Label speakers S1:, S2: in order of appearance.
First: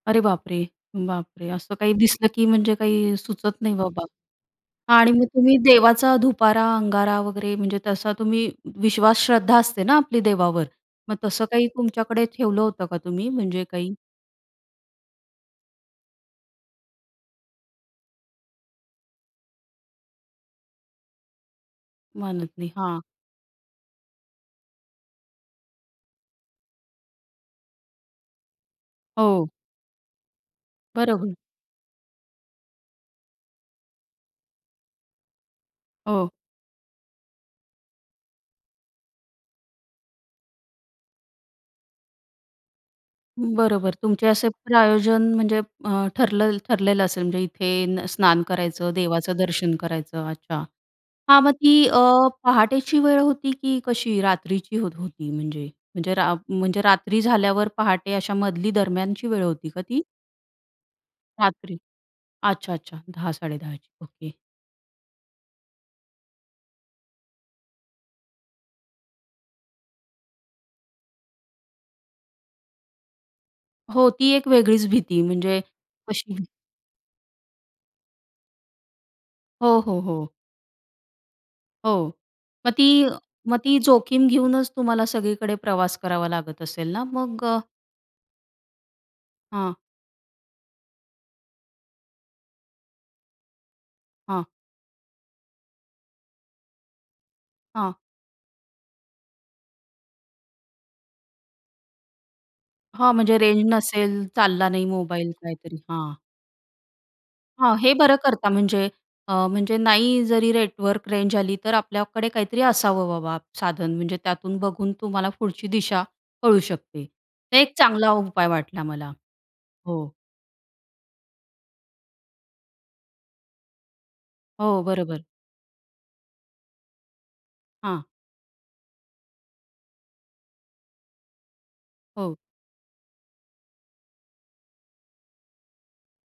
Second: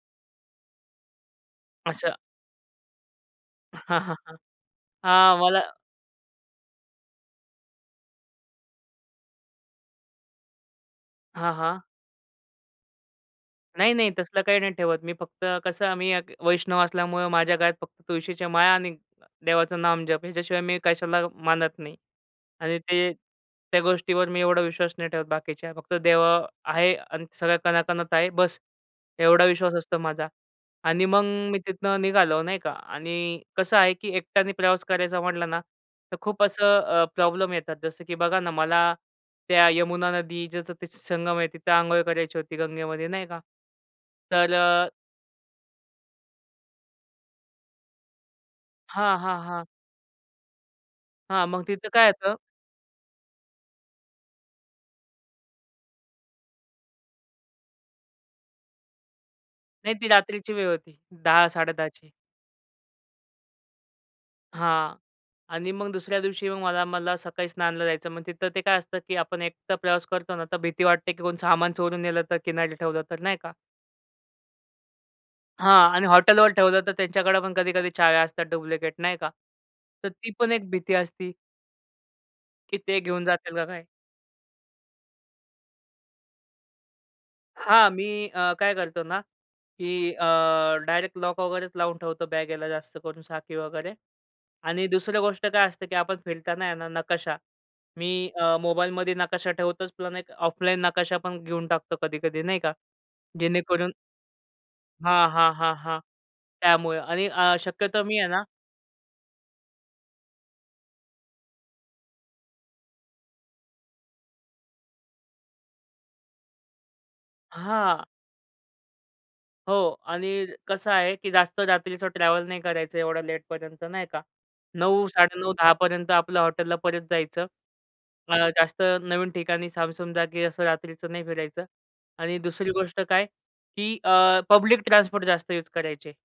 S1: अरे बाप रे! बाप रे! असं काही
S2: असं
S1: दिसलं की म्हणजे काही सुचत नाही
S2: हां,
S1: बाबा.
S2: हां, हां.
S1: आणि मग
S2: हां,
S1: तुम्ही
S2: मला
S1: देवाचा धुपारा, अंगारा वगैरे. म्हणजे तसा तुम्ही विश्वास, श्रद्धा असते ना आपली देवावर, मग तसं
S2: हां,
S1: काही
S2: हां.
S1: तुमच्याकडे ठेवलं होतं का तुम्ही? म्हणजे
S2: नाही
S1: काही.
S2: नाही, तसलं काही नाही ठेवत मी. फक्त कसं, मी एक वैष्णव असल्यामुळं माझ्या गळ्यात फक्त तुळशीच्या माळा आणि देवाचं नामजप ह्याच्याशिवाय मी कशाला मानत नाही
S1: म्हणत नाही
S2: आणि
S1: हां.
S2: ते त्या गोष्टीवर मी एवढा विश्वास नाही ठेवत बाकीच्या. फक्त देव आहे आणि सगळं कणाकणांत आहे. बस, एवढा
S1: हो.
S2: विश्वास असतो माझा आणि
S1: बरं
S2: मग
S1: होईल.
S2: मी तिथनं निघालो, नाही का आणि कसं आहे की एकट्याने प्रवास करायचा म्हटला ना, तर
S1: हो.
S2: खूप असं अ, प्रॉब्लेम येतात. जसं की बघा ना, मला त्या यमुना नदी, जसं संगम आहे तिथं, अंघोळ करायची होती गंगेमध्ये, नाही का?
S1: बरोबर. तुमचे असे
S2: तर
S1: प्रयोजन म्हणजे अ, ठरलं ठरलेलं असेल म्हणजे इथे स्नान करायचं,
S2: हां,
S1: देवाचं
S2: हां, हां.
S1: दर्शन करायचं. अच्छा! हां,
S2: हां,
S1: मग
S2: मग
S1: ती
S2: तिथं
S1: अ,
S2: काय येतं
S1: पहाटेची वेळ होती की कशी? रात्रीची होत होती म्हणजे म्हणजे रा म्हणजे रात्री झाल्यावर पहाटे अशा मधली दरम्यानची वेळ होती का
S2: नाही
S1: ती?
S2: ती रात्रीची वेळ होती. दहा साडे
S1: रात्री,
S2: दहा ची.
S1: अच्छा, अच्छा, 10-10:30 ची. ओके.
S2: हां, आणि मग दुसऱ्या दिवशी मग मला मला सकाळी स्नानाला जायचं. मग तिथं ते काय असतं की आपण एकटा प्रवास करतो ना, तर भीती वाटते की सामान चोरून नेलं तर, किनारी ठेवलं तर, नाही का?
S1: हो ती एक वेगळीच भीती. म्हणजे
S2: हां, आणि
S1: अशी
S2: हॉटेलवर ठेवलं तर त्यांच्याकडे पण कधी-कधी चाव्या असतात डुप्लिकेट, नाही का?
S1: हो, हो,
S2: तर
S1: हो.
S2: ती पण एक भीती असती.
S1: हो, मग
S2: की
S1: ती
S2: ते घेऊन जातील
S1: मग
S2: का
S1: ती
S2: काय?
S1: जोखीम घेऊनच तुम्हाला सगळीकडे प्रवास करावा लागत असेल ना मग?
S2: हां, मी अ, काय करतो ना
S1: हां.
S2: की अ, डायरेक्ट लॉक वगैरेच लावून ठेवतो बॅगेला, जास्त करून साखळी वगैरे.
S1: हां.
S2: आणि दुसरी गोष्ट काय असते की आपण फिरताना आहे ना, नकाशा.
S1: हां.
S2: मी अ, मोबाईलमध्ये नकाशा ठेवतोच. पण एक ऑफलाईन नकाशा पण घेऊन टाकतो कधी-कधी, नाही का?
S1: हां. म्हणजे रेंज
S2: जेणेकरून
S1: नसेल. चालला नाही
S2: हां,
S1: मोबाईल.
S2: हां, हां,
S1: काहीतरी
S2: हां
S1: हां.
S2: त्यामुळे आणि अ,
S1: हां, हे
S2: शक्यतो
S1: बरं
S2: मी आहे ना
S1: करता. म्हणजे अ, म्हणजे, नाही जरी नेटवर्क रेंज आली, तर आपल्याकडे काहीतरी असावं बाबा साधन. म्हणजे त्यातून बघून तुम्हाला पुढची दिशा कळू शकते. तर एक
S2: हां.
S1: चांगला उपाय वाटला मला.
S2: हो
S1: हो.
S2: आणि कसं आहे की जास्त रात्रीचं ट्रॅव्हल नाही करायचं. एवढं लेटपर्यंत नाही का,
S1: हो,
S2: नऊ
S1: बरोबर.
S2: साडे नऊ दहा पर्यंत आपलं हॉटेलला परत जायचं.
S1: हां.
S2: जास्त नवीन ठिकाणी सामसूम जागी असं रात्रीचं नाही फिरायचं.
S1: हो.
S2: आणि दुसरी गोष्ट काय की अ, पब्लिक ट्रान्सपोर्ट जास्त यूज करायचे.